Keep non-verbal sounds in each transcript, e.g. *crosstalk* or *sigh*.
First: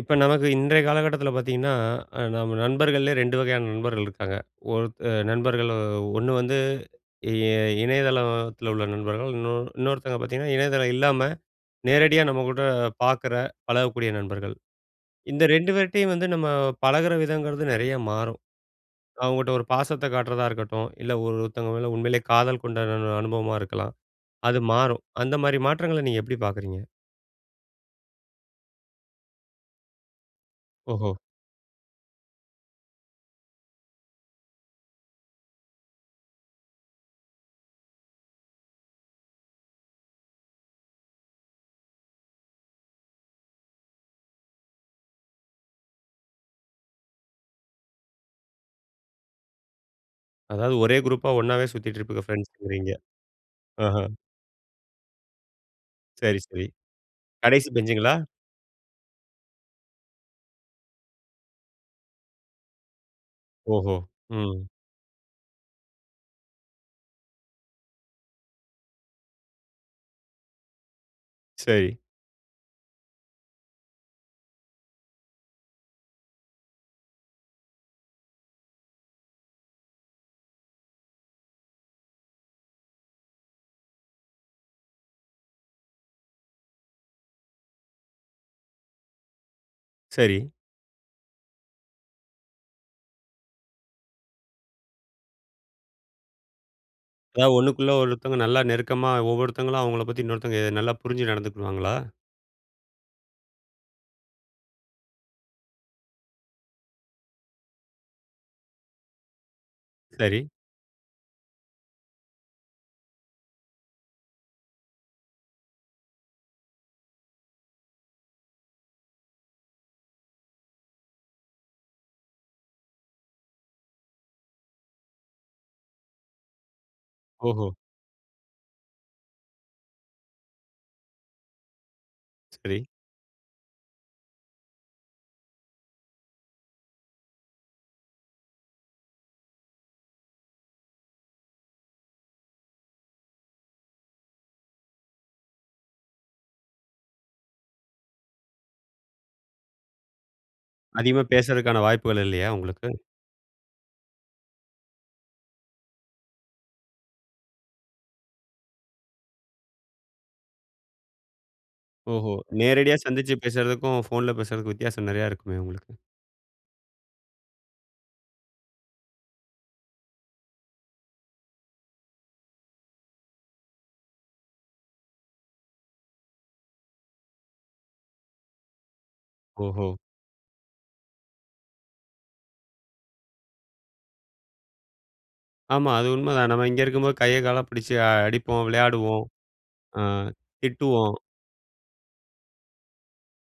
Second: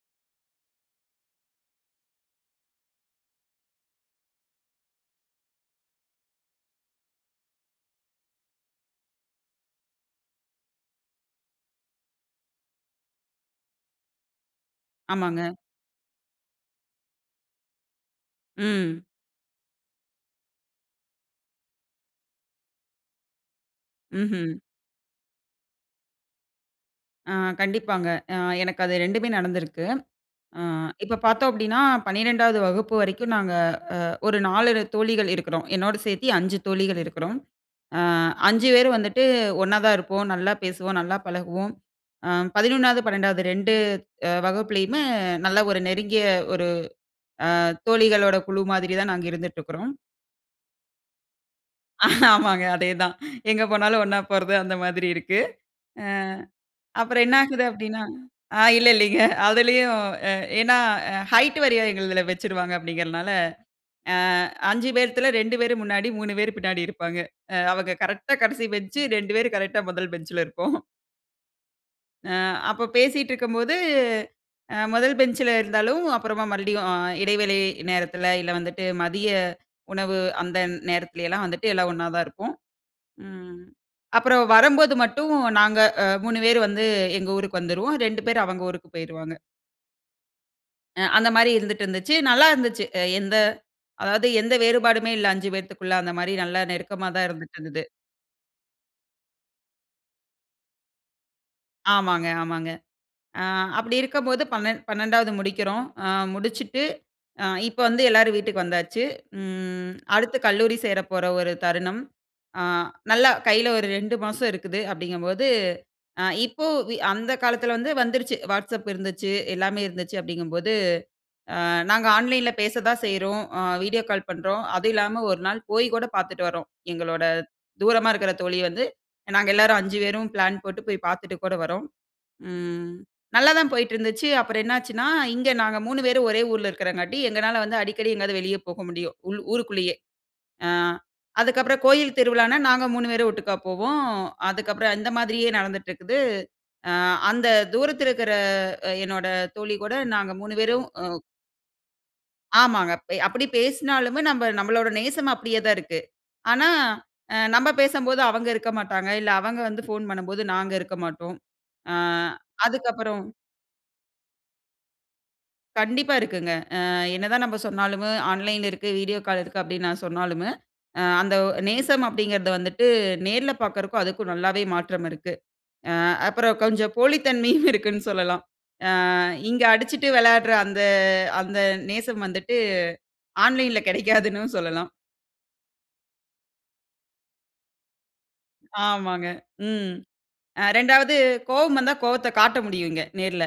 இப்ப நமக்கு இன்றைய காலகட்டத்துல பாத்தீங்கன்னா, அ நம்ம நண்பர்கள்லயே ரெண்டு வகையான நண்பர்கள் இருக்காங்க. ஒருத் அ நண்பர்கள் அ ஒண்ணு வந்து, இ இணையதளத்துல த்துல உள்ள நண்பர்கள். இன்னோ இன்னொருத்தவுங்க பாத்தீங்கன்னா, இணையதளம் இல்லாம நேரடியா நம்ம கூட பாக்குற, பழகக்கூடிய நண்பர்கள். இந்த ஆமாங்க. ரெண்டு பேர்ட்டேயும் வந்து, நம்ம பழகுற விதங்குறது நெறய மாறும். ம். அவுங்கட்ட ஒரு பாசத்த காட்றதா இருக்கட்டும், இல்ல ஒரு, ஒருத்தவுங்க மேல உண்மையிலயே காதல் கொண்ட அனு அனு அனுபவமா இருக்கலாம். ம்ஹ்ம். அது மாறும். அந்த மாரி மாற்றங்கள நீங்க எப்படி பாக்குறீங்க? அ கண்டிப்பாங்க. அ எனக்கு அது ரெண்டுமே நடந்துருக்கு. அ ஓஹோ! இப்ப பாத்தோம் அப்படின்னா, 12 டாவது வகுப்பு வரைக்கும் நாங்க அ ஒரு நாலு தோழிகள் இருக்குறோம், என்னோட சேத்தி 5 தோழிகள் இருக்குறோம். அ 5 பேரும் வந்துட்டு ஒண்ணாதா இருப்போம், நல்லா பேசுவோம், நல்லா பழகுவோம். அ 11, 12 ரெண்டு அ வகுப்புலயுமே நல்ல ஒரு நெருங்கிய ஒரு அ தோழிகளோட குழு மாதிரி தான் நாங்க இருந்துட்டு இருக்குறோம். அதாவது ஒரே குரூப்‌பா ஒண்ணாவே சுத்திட்டு இருப்பீங்க, ஆமாங்க, ஃப்ரெண்ட்ஸ்ங்றீங்க. அதேதான். எங்க ஆஹ. போனாலும் ஒண்ணா போறது அந்த மாதிரி இருக்கு. அ சரி, சரி. அப்புறம் என்னாகுது கடைசி அப்டீன்னா பெஞ்ச்ங்களா? அ இல்ல, இல்லைங்க அதுலயும் எ ஏன்னா, ஹைட் வாரியா எங்களுதுல வச்சுருவாங்க அப்படிங்கிறதுனால, ஓஹோ! அ ம். 5 பேத்துல, 2 பேரு முன்னாடி, 3 பேரு பின்னாடி இருப்பாங்க. அ அவுங்க கரெக்ட்‌டா கடைசி பெஞ்ச், 2 பேரு கரெக்ட்‌டா மொதல் பெஞ்சுல இருப்போம். சரி. அ அப்ப பேசிட்டுருக்கும்போது, அ மொதல் பெஞ்ச்சில இருந்தாலும், அப்பறமா மறுபடியும் அ இடைவெளை நேரத்துல இல்ல வந்துட்டு, மதிய உணவு அந்த நேரத்துலயலாம் வந்துட்டு எல்லாம், ஒண்ணாதான் இருப்போம். ம் அப்பறம் வரம்போது மட்டும், நாங்க அ 3 பேர் வந்து எங்க ஊருக்கு வந்துருவோம். 2 பேர் அவங்க ஊருக்கு போயிருவாங்க. சரி. அ அந்த மாரி இருந்துட்டு இருந்துச்சு. நல்லா இருந்துச்சு. எ எந்த அதாவது எந்த வேறுபாடுமே இல்லை 5 பேத்துக்குள்ள. அந்த மாரி, நல்லா நெருக்கமா தான் அதாவது இருந்துட்டு இருந்தது. ஒண்ணுக்குள்ள ஒருத்தவுங்க, நல்லா நெருக்கமா ஒவ்வொருத்தங்களும் அவங்கள பத்தி இன்னொருத்தங்க நல்லா புரிஞ்சு நடந்துக்குடுவாங்களா? ஆமாங்க, ஆமாங்க. ஆ அப்படி இருக்கும்போது, பன்னெண்ட் பன்னெண்டாவது முடிக்கிறோம். அ முடிச்சுட்டு, அ இப்ப வந்து, எல்லாரும் வீட்டுக்கு வந்தாச்சு. ம் அடுத்து சரி. கல்லூரி சேரப்போற ஒரு தருணம். அ நல்லா கையில ஒரு 2 மாசம் இருக்குது அப்படிங்கும்போது, அ இப்போ வி அந்த காலத்துல வந்து வந்துருச்சு, வாட்ஸ்அப் இருந்துச்சு, எல்லாமே இருந்துச்சு அப்படிங்கும்போது, அ நாங்க ஆன்லைன்ல பேச தான் செய்றோம். அ வீடியோ கால் பண்றோம். அதுவும் இல்லாம, ஒரு நாள் போய் கூட பாத்துட்டு வரோம். எங்களோட ஓஹோ! தூரமா இருக்குற தோழிய வந்து, நாங்க எல்லாரும், 5 பேரும் பிளான் போட்டு போய் பாத்துட்டு கூட வரோம். சரி. ம் நல்லாதான் போயிட்டுருந்துச்சு. அப்பறம் என்னாச்சுன்னா, இங்க நாங்க 3 பேரும் ஒரே ஊர்ல இருக்கிறங்காட்டி, எங்கனால வந்து அடிக்கடி எங்கயாவது வெளிய போக முடியும். உள் ஊருக்குள்ளேயே. அ அதுக்கப்பறம் கோயில் திருவிழானா, நாங்க 3 பேரும் ஒட்டுக்கா போவோம். அதுக்கப்பறம், இந்த மாதிரியே நடந்துட்டு இருக்குது. அ அந்த தூரத்துல இருக்குற அ என்னோட தோழி கூட நாங்க 3 பேரும் அ அதிகமா பேசுறதுக்கான வாய்ப்புகள் இல்லையா? உங்களுக்கு. ஆமாங்க. பே அப்படி பேசுனாலுமே, நம்ப நம்பளோட நேசம் அப்படியே தான் இருக்கு. ஆனா, அ நம்ப பேசம்போது அவங்க இருக்கமாட்டாங்க. இல்ல, அவங்க வந்து ஃபோன் பண்ணும்போது நாங்க இருக்க மாட்டோம். அ ஓஹோ! நேரடியா அதுக்கப்பறம் சந்திச்சு பேசுறதுக்கும், ஃபோன்‌ல பேசுறதுக்கும் வித்தியாசம் நெறையா இருக்குமே, உங்களுக்கு? கண்டிப்பா இருக்குங்க. அ என்னதான் நம்ம சொன்னாலுமே, ஆன்லைன் இருக்கு, வீடியோ கால் இருக்கு அப்படின்னு நான் சொன்னாலுமே அ அந்த ஒ நேசம் அப்படிங்கிறத வந்துட்டு, நேர்ல பாக்குறதுக்கும் அதுக்கும், நல்லாவே மாற்றம் இருக்கு. அ அப்பறம் கொஞ்சம் போலித் தன்மையும் இருக்குன்னு சொல்லலாம். அ இங்க ஓஹோ! அடிச்சுட்டு வெளையாடுற அந்த அந்த நேசம் வந்துட்டு ஆன்லைன்ல கிடைக்காதுன்னும் சொல்லலாம். ஆமா. அது உண்மதான். நம்ம இங்க இருக்கும்போது கைய கால பிடிச்சு அடிப்போம், விளையாடுவோம். ஆமாங்க. ம். ஆ அ திட்டுவோம். 2வது கோவம் வந்தா கோவத்த காட்ட முடியுங்க, நேர்ல.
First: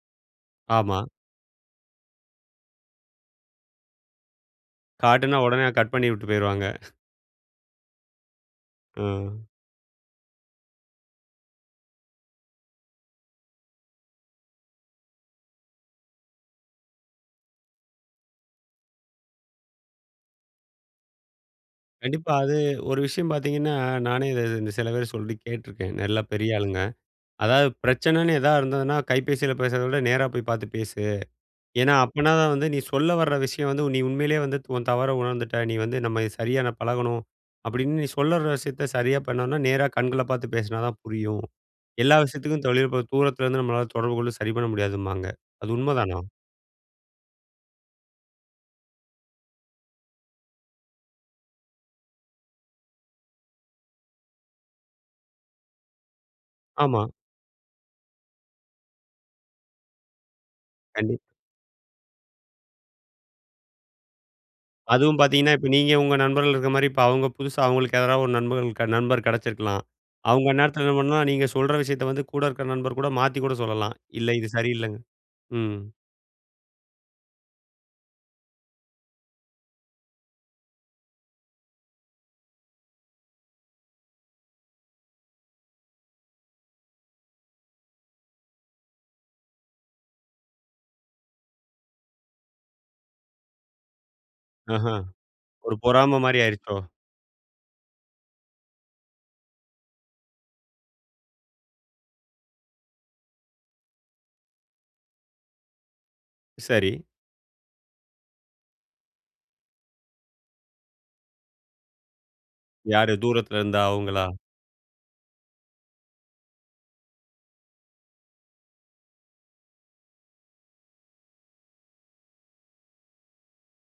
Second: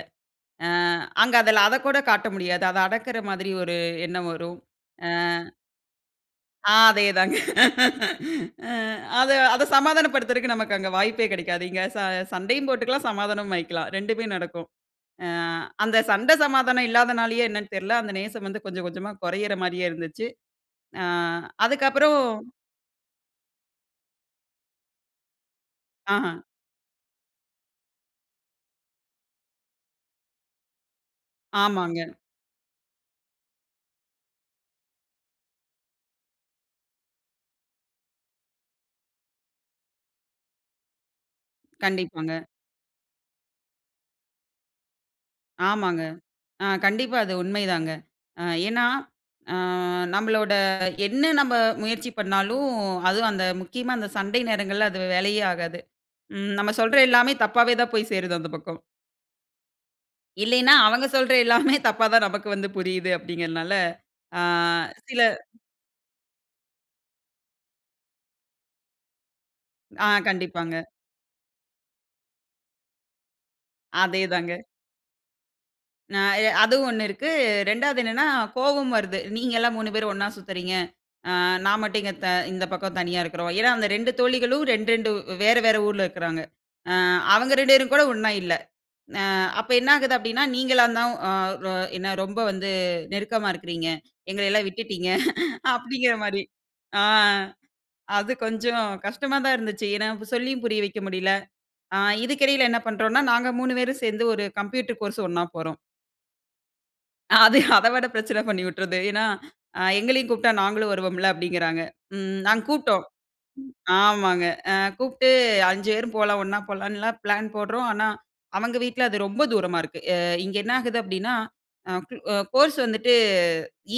அ ஆமா. அங்க அதில அதக்கூட காட்ட முடியாது. அத அடக்கிற மாதிரி ஒரு எண்ணம் வரும். அ. காட்டுனா உடனே கட் பண்ணி விட்டு போயிருவாங்க. அதே தாங்க. அது ம். அத சமாதானப்படுத்துறக்கு நமக்கு அங்க வாய்ப்பே கிடைக்காது. இங்க ச சண்டையும் போட்டுக்கலாம். சமாதானமும் ஆயிக்கலாம். 2 மே நடக்கும். அ அந்த சண்டை சமாதானம் இல்லாதனாலயே என்னன்னு தெர்ல, அந்த நேசம் வந்து கொஞ்சம், கொஞ்சமா கொறையிற மாரியே இருந்துச்சு. அ அதுக்கப்பறம் கண்டிப்பா. அது ஒரு விஷயம் பார்த்தீங்கன்னா, நானே இத இந்த சில பேர் சொல்லி கேட்டுருக்கேன். நல்ல ஆஹா. பெரிய ஆளுங்க. அதாவது பிரச்சனைன்னு எதா இருந்ததுன்னா கைபேசில பேசுறத விட, நேரா போய் பார்த்து பேசு. ஏன்னா, ஆமாங்க. அப்பன்னாதான் வந்து நீ சொல்ல வர விஷயம் வந்து நீ உண்மையிலே வந்து த உன் தவற உணர்ந்துட்ட, நீ வந்து "நம்ம சரியா நான் பழகணும்", அப்பிடின்னு நீ சொல்ல வர்ற விஷயத்த சரியா பண்ணோன்னா, நேரா கண்கள பார்த்து பேசினா தான் புரியும். எல்லா கண்டிப்பாங்க. விஷயத்துக்கும் தொழில் இப்ப தூரத்திலேருந்து நம்மளால தொடர்புகொண்டு சரி பண்ண முடியாதும்பாங்க. அது ஆமாங்க. உண்மைதானா? ஆ கண்டிப்பா அது உண்மைதாங்க. அ ஏன்னா அ நம்மளோட என்ன நம்ப முயற்சி பண்ணாலும், அதுவும் அந்த முக்கியமா அந்த சண்டை நேரங்கள்ல அது வேலைக்கே ஆகாது. ம் நம்ம சொல்ற ஆமா. எல்லாமே தப்பாவே தான் போய் சேருது அந்த பக்கம். இல்லையின்னா, அவுங்க கண்டிப் சொல்ற எல்லாமே தப்பாதான் நமக்கு வந்து புரியுது அப்பிடிங்கிறனால, ஆ அதுவும் சில. பாத்தீங்கன்னா, இப்ப நீங்க உங்க நண்பர்கள் இருக்குறமாரி, இப்ப அவுங்க புதுசா அவுங்களுக்கு யாராவது ஒரு நண்பர்கள் க நண்பர் கெடச்சிருக்கலாம். ஆ அவுங்க அந்நேரத்துல கண்டிப்பாங்க. என்ன பண்ணலாம், நீங்க சொல்ற விஷயத்த வந்து கூட இருக்க நண்பர்கூட மாத்திக் கூட சொல்லலாம். இல்லை. இது அதேதாங்க. சரியில்லங்க. ம். அ எ அதுவும் ஒண்ணு இருக்கு. ரெண்டாவது என்னன்னா, கோவம் வருது, நீங்கள்லாம் 3 பேர் ஒண்ணா சுத்துறீங்க! அ நான் மட்டும் இங்க த இந்த பக்கம் தனியா இருக்குறோம். ஏன்னா, அந்த 2 தோழிகளும், 2, 2 வேற, வேற ஊர்ல இருக்குறாங்க. அ அவங்க 2 பேரும் கூட ஒண்ணா இல்ல. அ அப்ப என்ன ஆகுது அப்பிடின்னா, "நீங்களாந்தான் அ ரொ எனக்கு ரொம்ப வந்து நெருக்கமா இருக்குறீங்க. எங்களையெல்லாம் ஆஹா! விட்டுட்டீங்க" ஒரு பொறாமமாரி அப்பிடிங்கிறமாரி. ஆயிருச்சோ? ஆ அது கொஞ்சம் கஷ்டமா தான் இருந்துச்சு. ஏன்னா, ப் சொல்லியும் புரிய வைக்க முடியல. ஆ இதுக்கு இடையில என்ன பண்றோன்னா, நாங்க மூணு பேரும் சேர்ந்து ஒரு கம்ப்யூட்டர் கோர்ஸ் ஒண்ணா போறோம். சரி. அது அதை விட பிரச்சனை பண்ணி வுட்றுது. ஏன்னா, அ எங்களையும் கூப்பிட்டா நாங்களும் வருவோம்ல. அப்பிடிங்கிறாங்க. ம் நாங்க கூப்ட்டோம் யாரு? தூரத்துல இருந்த, அவுங்களா? ஆமாங்க. ஆ கூப்ட்டு 5 பேரும் போலாம், ஒண்ணா போலான்லாம் பிளான் போடுறோம். ஆனா, அவுங்க வீட்ல அது ரொம்ப தூரமா இருக்கு. அ இங்க என்ன ஆகுது அப்பிடின்னா, அ குல் அ கோர்ஸ் வந்துட்டு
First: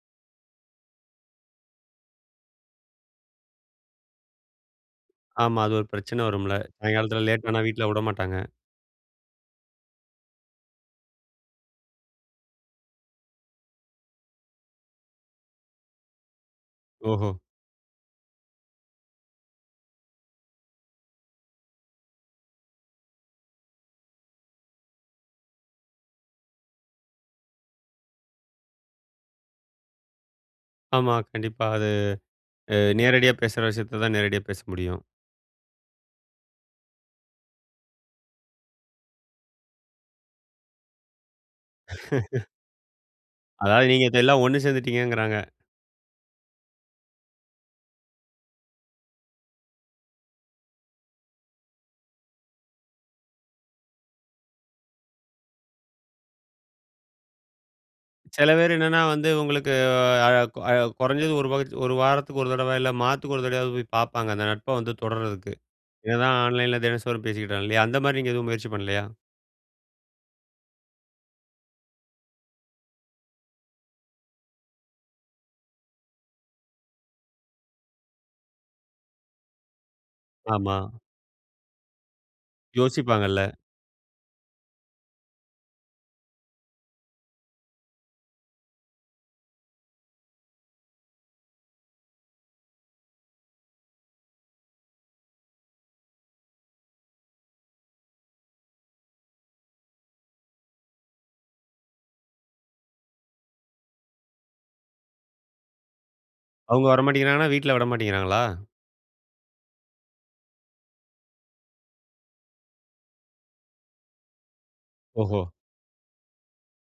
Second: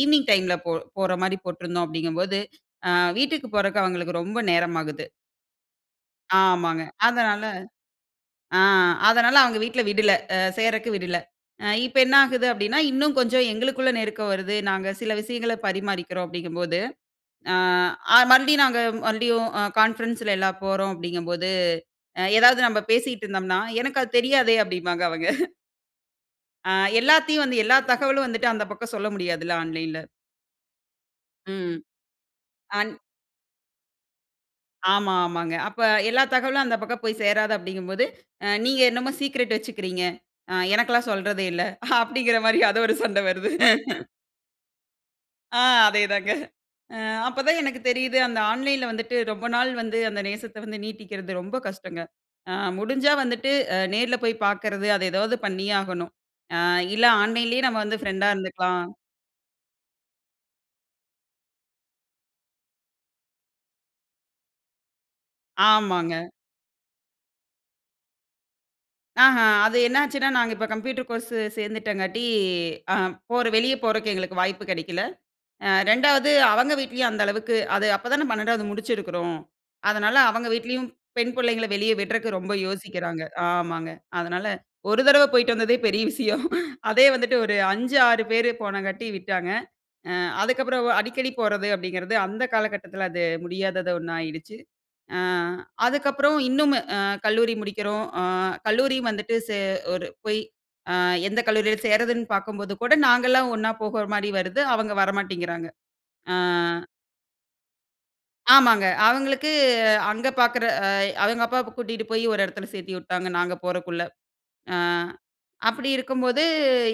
ஈவ்னிங் டைம்ல போ போறமாரி போட்டிருந்தோம் அப்பிடிங்கம்போது, அ வீட்டுக்கு போறக்கு அவுங்களுக்கு ரொம்ப நேரம் ஆகுது. ஆமா. அது ஒரு பிரச்சன வரும்ல. ஆமாங்க. சாயங்காலத்துல அதனால லேட்டானா, வீட்ல விடமாட்டாங்க. ஆ அதனால அவங்க வீட்ல விடல. அ சேர்றதுக்கு விடல. அ இப்ப என்ன ஆகுது அப்பிடின்னா, இன்னும் கொஞ்சம் எங்களுக்குள்ள நெருக்கம் வருது. நாங்க சில விஷயங்கள பரிமாறிக்கிறோம் அப்பிடிங்கும்போது, ஓஹோ! அ அ மறுபடியும் நாங்க மறுபடியும் அ கான்ஃபரன்ஸ்ல எல்லாம் போறோம் அப்பிடிங்கும்போது, அ எதாவது நம்ம பேசிக்கிட்டு இருந்தம்னா, "எனக்கு அது தெரியாதே!" அப்பிடிம்பாங்க அவங்க. *chuckles* அ எல்லாத்தையும் வந்து எல்லா தகவலும் வந்துட்டு அந்த பக்கம் சொல்ல முடியாதுல்ல. ஆன்லைன்‌ல? ஆமா கண்டிப்பா. ம். அது அ அந் நேரடியா பேசுற விஷயத்த தான் நேரடியா பேச முடியும். ஆமா, ஆமாங்க. அப்ப எல்லா தகவலும் அந்த பக்கம் போய் சேராது அப்படிங்கும்போது அ "நீங்க என்னமோ சீக்ரெட் வச்சுக்கிறீங்க. அ எனக்கெல்லா சொல்றது இல்ல." அப்படிங்கிற *chuckles* மாதிரி அது ஒரு சண்டை வருது. அதாவது நீங்க *giggles* இத எல்லா ஒண்ணு சேர்ந்துட்டீங்ககுறாங்க. அ அதேதாங்க அ அப்ப தான் எனக்கு தெரியுது, அந்த ஆன்லைன்ல வந்துட்டு ரொம்ப நாள் வந்து அந்த நேசத்த வந்து நீட்டிக்கிறது ரொம்ப கஷ்டங்க. அ முடிஞ்சா வந்துட்டு அ நேர்ல போய் பார்க்குறது, அத ஏதாவது பண்ணியே ஆகணும். அ இல்ல ஆன்லைன்‌லயே நம்ம வந்து ஃப்ரெண்டா சில பேர் இருந்துக்கலாம். என்னன்னா வந்து உங்களுக்கு அ அ குறைஞ்சது ஒரு *unintelligible* ஒரு வாரத்துக்கு ஒரு தடவ, இல்ல மாதத்துக்கு ஒரு தடவையாவது போய் பாப்பாங்க. அந்த நட்ப வந்து தொடர்றதுக்கு. என்ன ஆமாங்க. தான் ஆன்லைன்ல தினந்தோறும் பேசிட்டாலும் இல்லையா? அந்த மாதிரி நீங்க எதுவும் முயற்சி பண்ணலயா? அஹ, அது என்னாச்சுன்னா நாங்க இப்போ கம்ப்யூட்டர் கோர்ஸ் சேர்ந்துட்டங்காட்டி அ போற வெளிய போறக்கு எங்களுக்கு வாய்ப்பு கெடைக்கல. அ 2 ஆவது அவுங்க வீட்லயும் அந்த அளவுக்கு அது அப்ப தான 12 ஆவது முடிச்சுருக்குறோம். அதனால அவங்க ஆமா. வீட்லயும் பெண் புள்ளைங்கல வெளிய விடுறக்கு ரொம்ப யோசிக்கிறாங்க. யோசிப்பாங்கல்ல. ஆமாங்க. அதனால ஒரு தடவ போய்ட்டு வந்ததே பெரிய விஷயம். *giggles* அதே வந்துட்டு ஒரு 5, 6 பேர் போனங்காட்டி விட்டாங்க. அ அதுக்கப்புறம் அடிக்கடி போறது அப்படிங்கிறது அந்த காலகட்டத்துல அது முடியாதது ஒண்ணாயிடுச்சு. அ அதுக்கப்புறம் இன்னும்மு அ கல்லூரி முடிக்கிறோம். அ கல்லூரியும் வந்துட்டு சே ஒரு போய் அ எந்த கல்லூரியில சேர்றதுன்னு பார்க்கும்போது கூட நாங்கள்லா ஒண்ணா போகுற மாதிரி வருது. அவுங்க வரமாட்டிங்கிறாங்க. அ. அவுங்க வரமாட்டேங்கிறாங்கன்னா, வீட்டுல விடமாட்டேங்கிறாங்களா? ஆமாங்க. அவுங்களுக்கு அங்க பார்க்குற அ அவங்க அப்பாவ கூட்டிட்டு போய் ஒரு இடத்துல சேர்த்தி உட்டாங்க, நாங்க போறக்குள்ள. அ ஓஹோ! அப்படி இருக்கும்போது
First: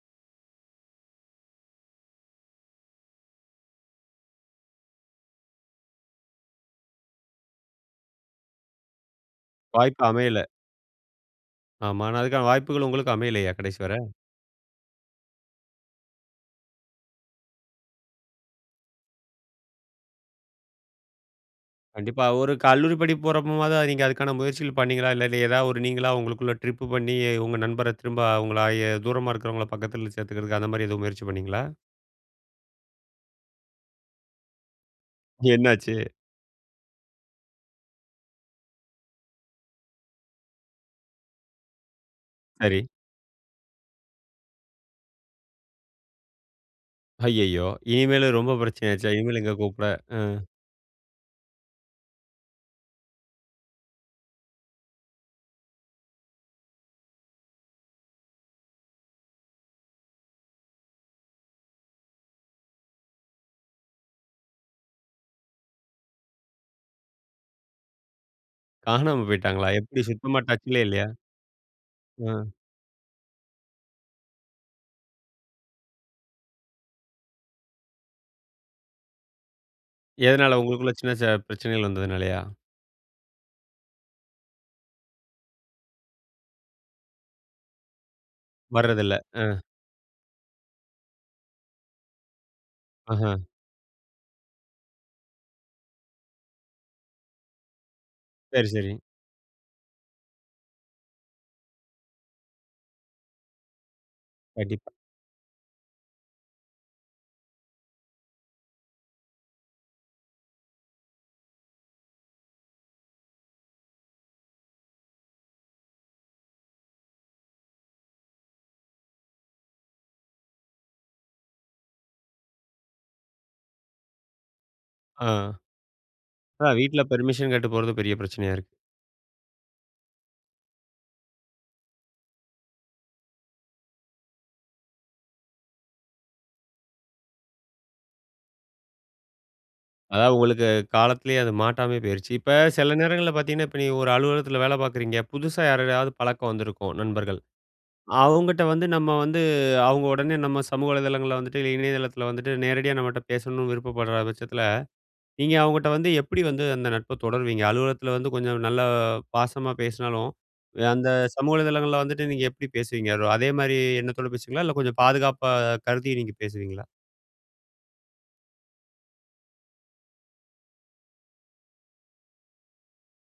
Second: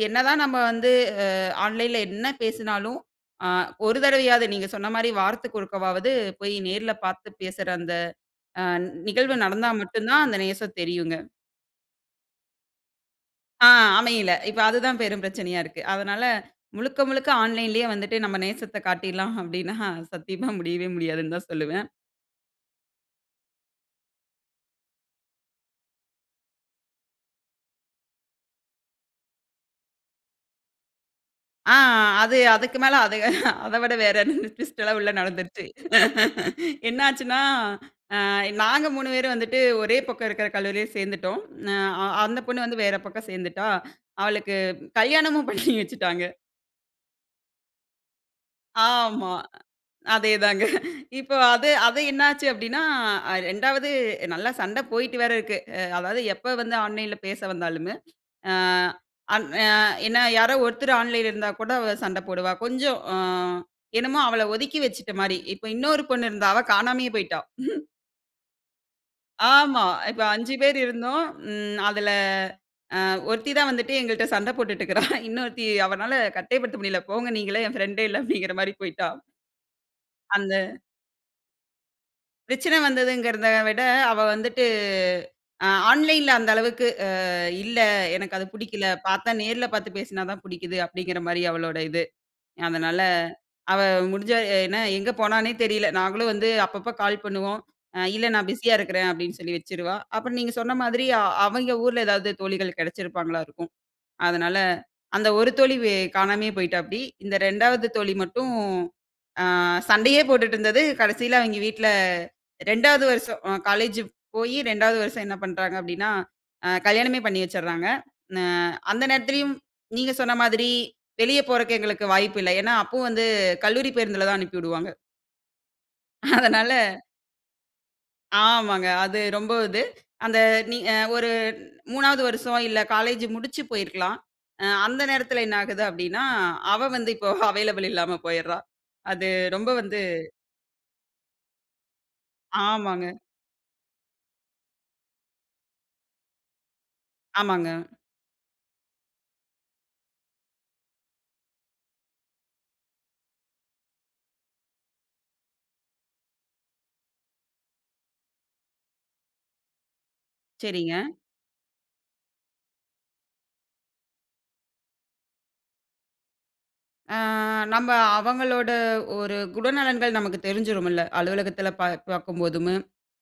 என்னதான் நம்ம வந்து அ ஆன்லைன்ல என்ன பேசினாலும், அ ஒரு தடவையாவது நீங்க சொன்ன மாதிரி வாரத்துக்கு ஒருக்கவாவது போய் நேர்ல பார்த்து பேசுற அந்த அ நிகழ்வு நடந்தா வாய்ப்பு மட்டும் தான் அந்த அமையல. நேசம் தெரியும்ங்க. ஆமா. ஆனா, அதுக்கான வாய்ப்புகளும் உங்களுக்கு அமையலயா? ஆ, கடைசி வர. அமையல. இப்ப அதுதான் பெரும் பிரச்சனையா இருக்கு. அதனால, முழுக்க முழுக்க ஆன்லைன்‌லேயே வந்துட்டு நம்ம நேசத்த காட்டிர்லாம் அப்டீன்னா, சத்தியமா முடியவே முடியாதுனு தான் சொல்லுவேன். கண்டிப்பா. ஒரு கல்லூரி படிப்பு போறப்போமாவது, அது நீங்க அதுக்கான முயற்சிகள் பண்ணீங்களா? இல்ல, இது எதா ஒரு நீங்களா உங்களுக்குள்ள ட்ரிப் பண்ணி, உங்க நண்பர திரும்ப உங்கள ஆயி தூரமா இருக்கவங்கள பக்கத்தில சேர்த்துக்கிறதுக்கு, அந்தமாரி எதுவும் முயற்சி பண்ணீங்களா? ஆ, அது அதுக்கு மேல அத அத விட வேற என்ன? ட்விஸ்ட்ல்லாம் உள்ள நடந்துருச்சு. என்னாச்சு? என்ன ஆச்சுன்னா, அ நாங்க 3 பேரும் வந்துட்டு, ஒரே பக்கம் இருக்கிற கல்லூரில சேர்ந்துட்டோம். ந அ அந்த பொண்ணு வந்து சரி. வேற பக்கம் சேர்ந்துட்டா. அவளுக்கு கல்யாணமும் பண்ணி வச்சுட்டாங்க. ஐய்யய்யோ! இனிமேலும் ரொம்ப பிரச்சன ஆச்சே! ஆமா. இனிமேலு எங்க கூப்பிட? அ. அதேதாங்க. இப்ப அது, அது என்னாச்சு அப்பிடின்னா, அ ரெண்டாவது நல்லா சண்ட போயிட்டு வேற இருக்கு. அ அதாவது எப்ப வந்து ஆன்லைன்ல பேச வந்தாலுமே, அ அன் அ என்ன யாரோ ஒருத்தர் ஆன்லைன்ல இருந்தா கூட அவ சண்ட போடுவா. கொஞ்சம் அ என்னமோ அவள ஒதுக்கி வச்சுட்டமாரி. இப்ப இன்னொரு பொண்ணு இருந்தா அவ காணாமயே போயிட்டா. *chuckles* காணாம போயிட்டாங்களா? ஆமா. எப்பிடி இப்ப சுத்தமா 5 பேரு டச்‌லே இல்லயா? இருந்தோம். ம் அதில அ. அ ஒருத்தி தான் வந்துட்டு எங்கள்ட சண்ட போட்டுட்டு இருக்கிறா. இன்னொருத்தி அவனால கட்டே படுத்த முடியல. "போங்க நீங்கல்லாம் என் ஃபிரெண்ட்‌டே இல்ல." அப்பிடிங்கிறமாரி போயிட்டா. அந்த எதனால உங்களுக்குள்ள சின்ன ச பிரச்சனைகள் வந்ததுனாலயா? பிரச்சன வந்ததுங்கிறத விட, அவ வந்துட்டு அ ஆன்லைன்ல அந்த அளவுக்கு "அ இல்ல, எனக்கு அது புடிக்கல. வர்றதில்ல. பார்த்தா அ. நேர்ல பார்த்து பேசினா தான் புடிக்குது." அப்படிங்கிறமாரி அவளோட இது. அதனால, ஆஹ. அவ முடிஞ்சா என்ன எங்க போனான்னே தெரியல. நாங்களும் வந்து அப்பப்ப கால் பண்ணுவோம். "அ இல்ல நான் சரி, பிஸியா சரி. இருக்கிறேன்." அப்பிடின்னு சொல்லி வச்சுருவா. அப்பறம் நீங்க சொன்ன மாதிரி, அ அவங்க ஊர்ல எதாவது தோழிகள் கிடைச்சிருப்பாங்களா இருக்கும். அதனால கண்டிப்பா. அந்த ஒரு தோழி வே காணாமயே போய்ட்டாப்டி. இந்த 2 ஆவது தோழி மட்டும் அ சண்டையே போட்டுட்டு இருந்தது, கடைசில அவங்க வீட்ல 2 வது வருஷம் அ காலேஜ் போயி 2 வது வருஷம் என்ன பண்றாங்க அப்படின்னா, அ கல்யாணமே பண்ணி வச்சுறாங்க. ந அந்த நேரத்திலேயும் நீங்க சொன்ன மாதிரி வெளிய போறதுக்கு எங்களுக்கு வாய்ப்பு இல்ல. ஏன்னா, அப்பவும் வந்து கல்லூரி பேருந்தில தான் அனுப்பிடுவாங்க. ஆ. ஆ, அதனால. வீட்ல பெர்மிஷன் கேட்டு போறது பெரிய பிரச்சனையா இருக்கு. ஆமாங்க. அது ரொம்ப இது. அந்த நீங்க ஒரு 3 ஆவது வருஷம் இல்ல காலேஜ் முடிச்சு போயிருக்கலாம். அ அந்த நேரத்தில என்ன ஆகுது அப்படின்னா, அவ வந்து இப்போ அவைலபிள் இல்லாம போயிட்றா. அது ரொம்ப வந்து அதாவது உங்களுக்கு காலத்திலேயே அது மாட்டாமயே போயிருச்சு. இப்ப சில ஆமாங்க. நேரங்கள்ல பார்த்தீங்கன்னா, இப்ப நீங்க ஒரு அலுவலகத்தில வேல பார்க்குறீங்க. புதுசா யாரோடயாவது பழக்கம் வந்திருக்கும், நண்பர்கள். ஆமாங்க. அவங்கட்ட வந்து நம்ம வந்து அவுங்க உடனே நம்ம சமூக வலைதளங்கள்ல வந்துட்டு இல்ல இணையதளத்தில வந்துட்டு நேரடியா நம்மட்ட பேசணும்னு விருப்பப்பட்ற பட்சத்தில, நீங்க அவுங்கட்ட வந்து எப்படி வந்து அந்த நட்ப தொடருவீங்க? அலுவலகத்தில வந்து கொஞ்சம் நல்லா பாசமா பேசினாலும், சரிங்க. அந்த சமூக வலைதளங்கள்ல வந்துட்டு நீங்க எப்படி பேசுவீங்க? அது அதேமாரி எண்ணத்தோட பேசுவீங்களா? இல்ல கொஞ்சம் பாதுகாப்பா கருதி நீங்க பேசுவீங்களா? அ நம்ம அவங்களோட ஒரு குணநலன்கள் நமக்கு தெரிஞ்சிருமில்ல. அலுவலகத்தில பா பார்க்கும்போதும்,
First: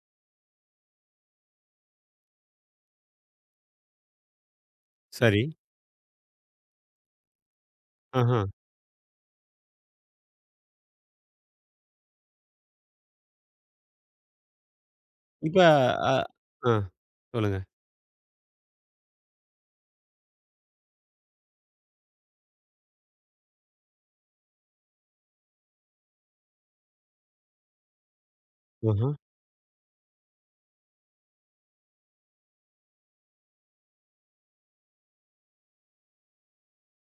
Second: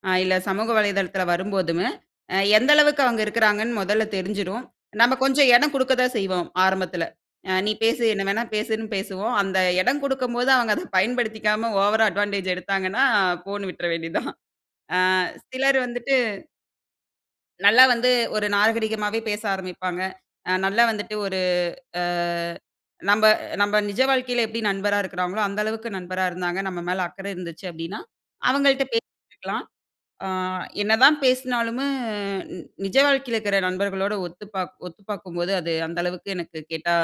அ இல்ல சமூக வலைதளத்தில வரும்போதும், அ எந்த அளவுக்கு அவங்க இருக்கிறாங்கன்னு முதல்ல தெரிஞ்சிரும். நம்ம கொஞ்சம் சரி. இடம் குடுக்க தான் செய்வோம் ஆரம்பத்தில. அ நீ பேசு, என்ன ஆஹா. வேணா பேசுன்னு பேசுவோம். அந்த இடம் குடுக்கும்போது, அவுங்க அத பயன்படுத்திக்காம, ஓவரா அட்வான்டேஜ் எடுத்தாங்கன்னா, போன்னு விட்ற வேண்டியதான். அ இப்ப சிலர் ஆ வந்துட்டு அ. சொல்லுங்க. நல்லா வந்து ஒரு நாகரீகமாவே பேச ஆரம்பிப்பாங்க. அ நல்லா வந்துட்டு ஒரு அ நம்ப நம்ப நிஜ வாழ்க்கையில எப்படி நண்பரா இருக்கிறாங்களோ, அந்த அளவுக்கு நண்பரா இருந்தாங்க. நம்ம மேல அக்கறை இருந்துச்சு அப்பிடீன்னா, அவுங்கள்ட்ட பே ஆஹா. *unintelligible* அ என்னதான் பேசினாலுமே நிஜ வாழ்க்கையில இருக்கிற நண்பர்களோட ஒத்துப்பாக் ஒத்துபார்க்கும்போது அது அந்த அளவுக்கு எனக்கு கேட்டா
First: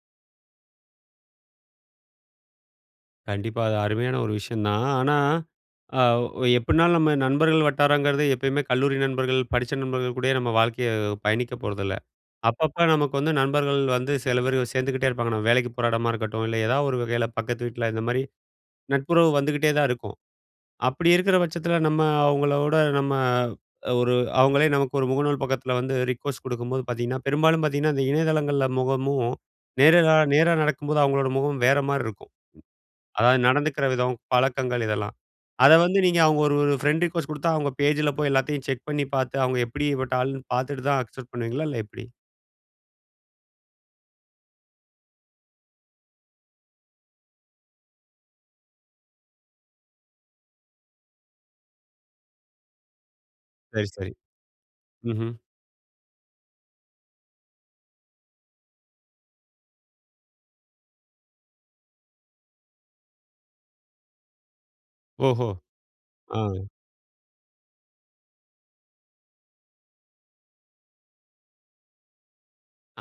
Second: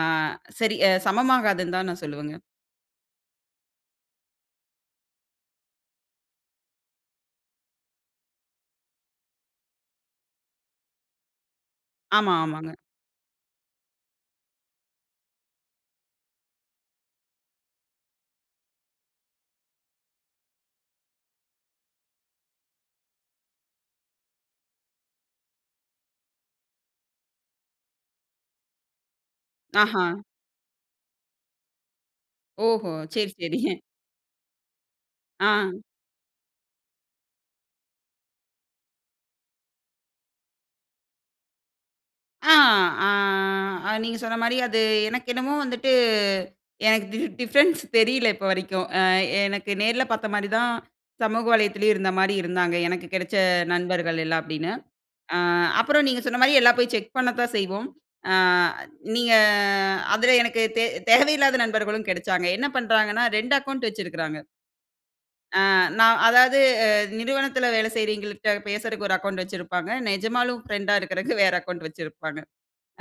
அ சரி அ சமமாகாதுன்னு தான் நான் சொல்லுவேங்க. கண்டிப்பா. அது அருமையான ஒரு விஷயம் தான். ஆனா, அ ஒ எப்படினாலும் நம்ம நண்பர்கள் வட்டாரங்கிறது, எப்பயுமே கல்லூரி நண்பர்கள், படிச்ச நண்பர்கள் கூடயே நம்ம வாழ்க்கைய பயணிக்க போறதில்ல. ஆமா, ஆமாங்க. அப்பப்ப நமக்கு வந்து நண்பர்கள் வந்து, செல பேரு சேந்துக்கிட்டே இருப்பாங்க. நம்ம வேலைக்கு போற எடமா இருக்கட்டும், இல்ல ஏதாவது ஒரு வகையில பக்கத்து வீட்ல, இந்த மாரி நட்புறவு வந்துகிட்டே தான் இருக்கும். அப்படி இருக்குற பட்சத்துல நம்ம அவங்கள விட, நம்ம அ ஒரு அவங்களே நமக்கு ஒரு முகநூல் பக்கத்துல வந்து ரிக்வஸ்ட் குடுக்கும்போது பாத்தீங்கன்னா, பெரும்பாலும் பாத்தீங்கன்னா, அந்த இணையதளங்கள்ல முகமும், நேர கா ஆஹ. நேரா நடக்கும்போது அவங்களோட முகமும், வேற மாரி இருக்கும். ஓஹோ! சரி, அதாவது சரி. நடந்துக்கிற விதம், பழக்கங்கள் இதெல்லாம். அதை ஆ. வந்து நீங்க அவுங்க ஒரு, ஒரு ஃப்ரெண்ட் ரெஃயூஸ்ட் குடுத்தா, அவுங்க பேஜ்ல போய் எல்லாத்தயும் செக் பண்ணி பாத்து, அவுங்க எப்படி பட்ட ஆள்னு பாத்துட்டு தான் அக்செப்ட் பண்ணுவீங்களா? இல்ல எப்படி? ஆ, அ. அ நீங்க சொன்ன மாரி, அது எனக்கு என்னமோ வந்துட்டு, எனக்கு டி டிஃப்ரென்ஸ் தெரியல இப்ப வரைக்கும். ஆ, எனக்கு நேர்ல பாத்த மாரி தான், சமூக வலைத்தளத்துலயும் இருந்த மாரி இருந்தாங்க, எனக்கு கெடச்ச சரி, சரி. நண்பர்கள் எல்லா அப்படின்னு. ம்ஹ்ம். அ அப்புறம் நீங்க சொன்ன மாரி, எல்லா போய் செக் பண்ணத்தான் செய்வோம். அ, நீங்க அதுல எனக்கு தே தேவையில்லாத நண்பர்களும் கெடச்சாங்க. என்ன பண்ணுறாங்கன்னா, 2 அக்கவுண்ட் வச்சுருக்குறாங்க. ஓஹோ! அ, நான் அதாவது, ஆ. நிறுவனத்தில வேலை செய்றவய்ங்கள்ட்ட பேசறதுக்கு ஒரு அக்கவுண்ட் வச்சிருப்பாங்க. நெஜமாலும் ஃப்ரெண்ட்டா இருக்கிறதுக்கு வேற அக்கவுண்ட் வச்சிருப்பாங்க.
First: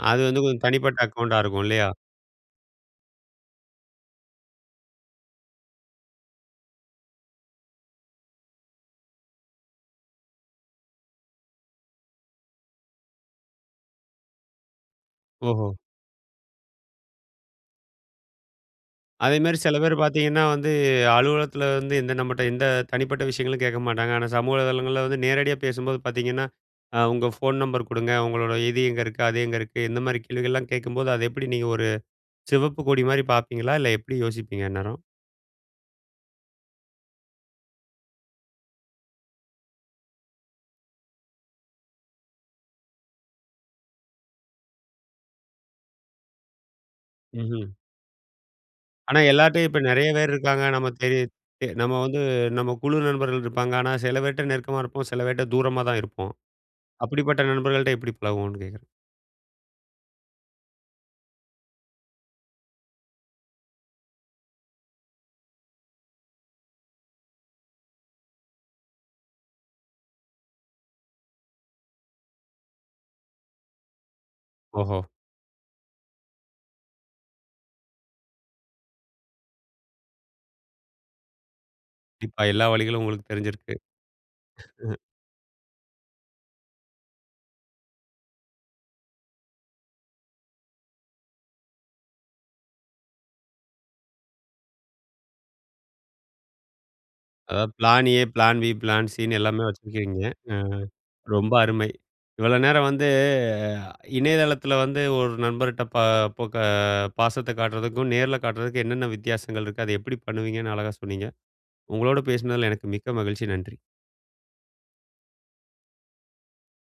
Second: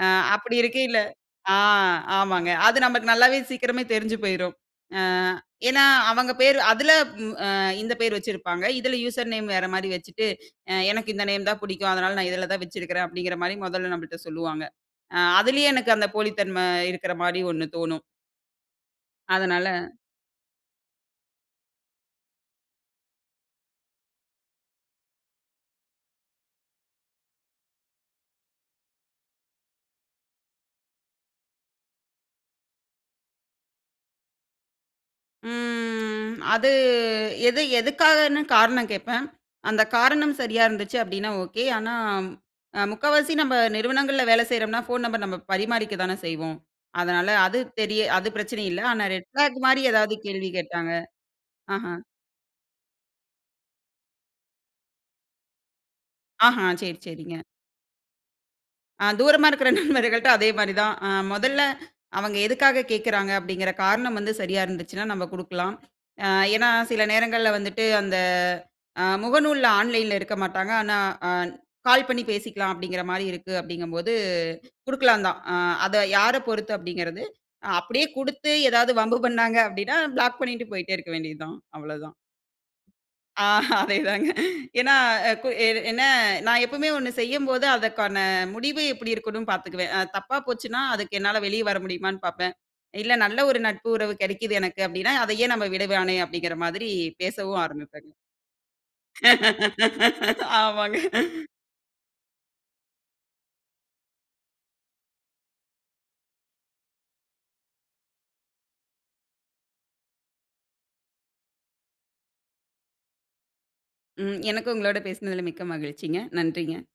அ, அது வந்து, அப்படி கொஞ்சம் இருக்கையில தனிப்பட்ட அக்கௌண்ட்டா ஆ, இருக்கும். இல்லையா? ஆமாங்க. அது நமக்கு நல்லாவே சீக்கிரமே தெரிஞ்சு போயிரும். அ ஏன்னா, அவங்க பேர், அதில வ் அ, இந்த பேர் வச்சிருப்பாங்க. இதில யூசர் நேம் வேற மாரி வச்சுட்டு, எனக்கு இந்த நேம் தான் புடிக்கும், அதனால நான் இதில தான் வச்சிருக்கிறேன் அப்படிங்கிற மாரி மொதல்ல நம்மள்ட்ட சொல்லுவாங்க. அ அதுலயே ஓஹோ! எனக்கு அந்த போலித்தன்மை இருக்கிற மாரி ஒண்ணு தோணும். அதே மாரி அதனால சில பேர் பார்த்தீங்கன்னா வந்து, அலுவலகத்தில வந்து, இந்த நம்மட்ட எந்த தனிப்பட்ட விஷயங்களும் கேட்க மாட்டாங்க. ஆனா சமூக வலைதளங்கள்ள வந்து, நேரடியா பேசும்போது பார்த்தீங்கன்னா, அ, உங்க ஃபோன் நம்பர் குடுங்க, உங்களோட இது எங்க இருக்கு, அது எங்க இருக்கு, இந்த மாதிரி கேள்விகள்லாம் கேக்கும்போது, அதை எப்படி நீங்க ஒரு சிவப்பு கொடி மாரி பாப்பீங்களா? இல்லை எப்புடி யோசிப்பீங்க அந்நேரம்? ம் அது, எது எதுக்காகன்னு காரணம் கேப்பேன். அந்த காரணம் சரியா இருந்துச்சு அப்டின்னா, ஓகே. ஆனா அ முக்காவாசி நம்ம நிறுவனங்கள்ள வேலை செய்றோம்னா, ஃபோன் நம்பர் நம்ம பரிமாறிக்கதான செய்வோம். அதனால அது ம்ஹ்ம். தெரிய அது பிரச்சனை இல்லை. ஆனா ஆனா, ரெட் ஃபிளாக் எல்லார்ட்டையும், இப்ப மாரி நெறைய ஏதாவது பேர் கேள்வி இருப்பாங்க. கேட்டாங்க நமக்கு தெரியுது. ஆஹ, நம்ம வந்து, நம்ம குழு நண்பர்கள் இருப்பாங்க. ஆனா, சில பேர்ட்ட நெருக்கமா இருப்போம். சில பேர்ட்ட தூரமா தான் இருப்போம். ஆஹ, சரி சரிங்க. அப்படிப்பட்ட நண்பர்கள்ட்ட எப்படி பழகுவோன்னு கேக்குறேன். அ, தூரமா இருக்கிற நண்பர்கள்ட்ட அதே மாரி தான், அ மொதல்ல அவங்க எதுக்காக கேக்குறாங்க, அப்படிங்கிற காரணம் வந்து சரியா இருந்துச்சுன்னா நம்ம குடுக்கலாம். அ, ஏன்னா சில நேரங்கள்ள வந்துட்டு அந்த அ முகநூல்ல, ஆன்லைன்ல இருக்க மாட்டாங்க. ஆனா, ஆ கால் பண்ணி பேசிக்கலாம் அப்டிங்கிற மாரி இருக்கு, அப்டிங்கும்போது ஓஹோ! குடுக்கலாந்தான். அ, அதை யாரப் பொறுத்து அப்டிங்கிறது, அப்படியே குடுத்து, ஏதாவது வம்பு பண்ணாங்க அப்டின்னா, ப்ளாக் பண்ணிட்டு போயிட்டே இருக்க வேண்டியது தான். அவ்ளோதான். கண்டிப்பா, எல்லா வழிகளும் உங்களுக்கு ஆ, தெரிஞ்சிருக்கு. அதேதாங்க. ஏன்னா, *chuckles* எ கு என்ன, நான் எப்பவுமே ஒண்ணு செய்யும்போது, அதற்கான முடிவு எப்புடி இருக்குண்ணும்ணு பார்த்துக்குவேன். அ தப்பா போச்சுனா, அதுக்கு என்னால வெளியே வர முடியுமான்னு பாப்பேன். இல்ல, நல்ல ஒரு நட்பு, உறவு கெடைக்குது எனக்கு அப்டீன்னா, அதை ஏன் நம்ப விடவானே அப்டீங்கிற மாதரி பேசவும் அதாவது பிளான் ஆரம்பிப்பேன். ஏ, பிளான் பி, பிளான் சின்னு எல்லாமே வச்சிருக்கிறீங்க. அ ஆமாங்க. ரொம்ப அருமை! இவ்வளோ நேரம் வந்து, அ இணையதளத்தில வந்து, ஒரு நண்பர்ட்ட பா பொக பாசத்த காட்டுறதுக்கும், நேரில காட்டுறதுக்கும், என்னென்ன வித்தியாசங்கள் இருக்கு? அதை எப்புடி பண்ணுவீங்கன்னு, அழகா சொன்னீங்க. உங்களோடு பேசுனதுல எனக்கு மிக்க மகிழ்ச்சி. நன்றி. ம். எனக்கும் உங்களோட பேசுனதுல, மிக்க மகிழ்ச்சிங்க. நன்றிங்க.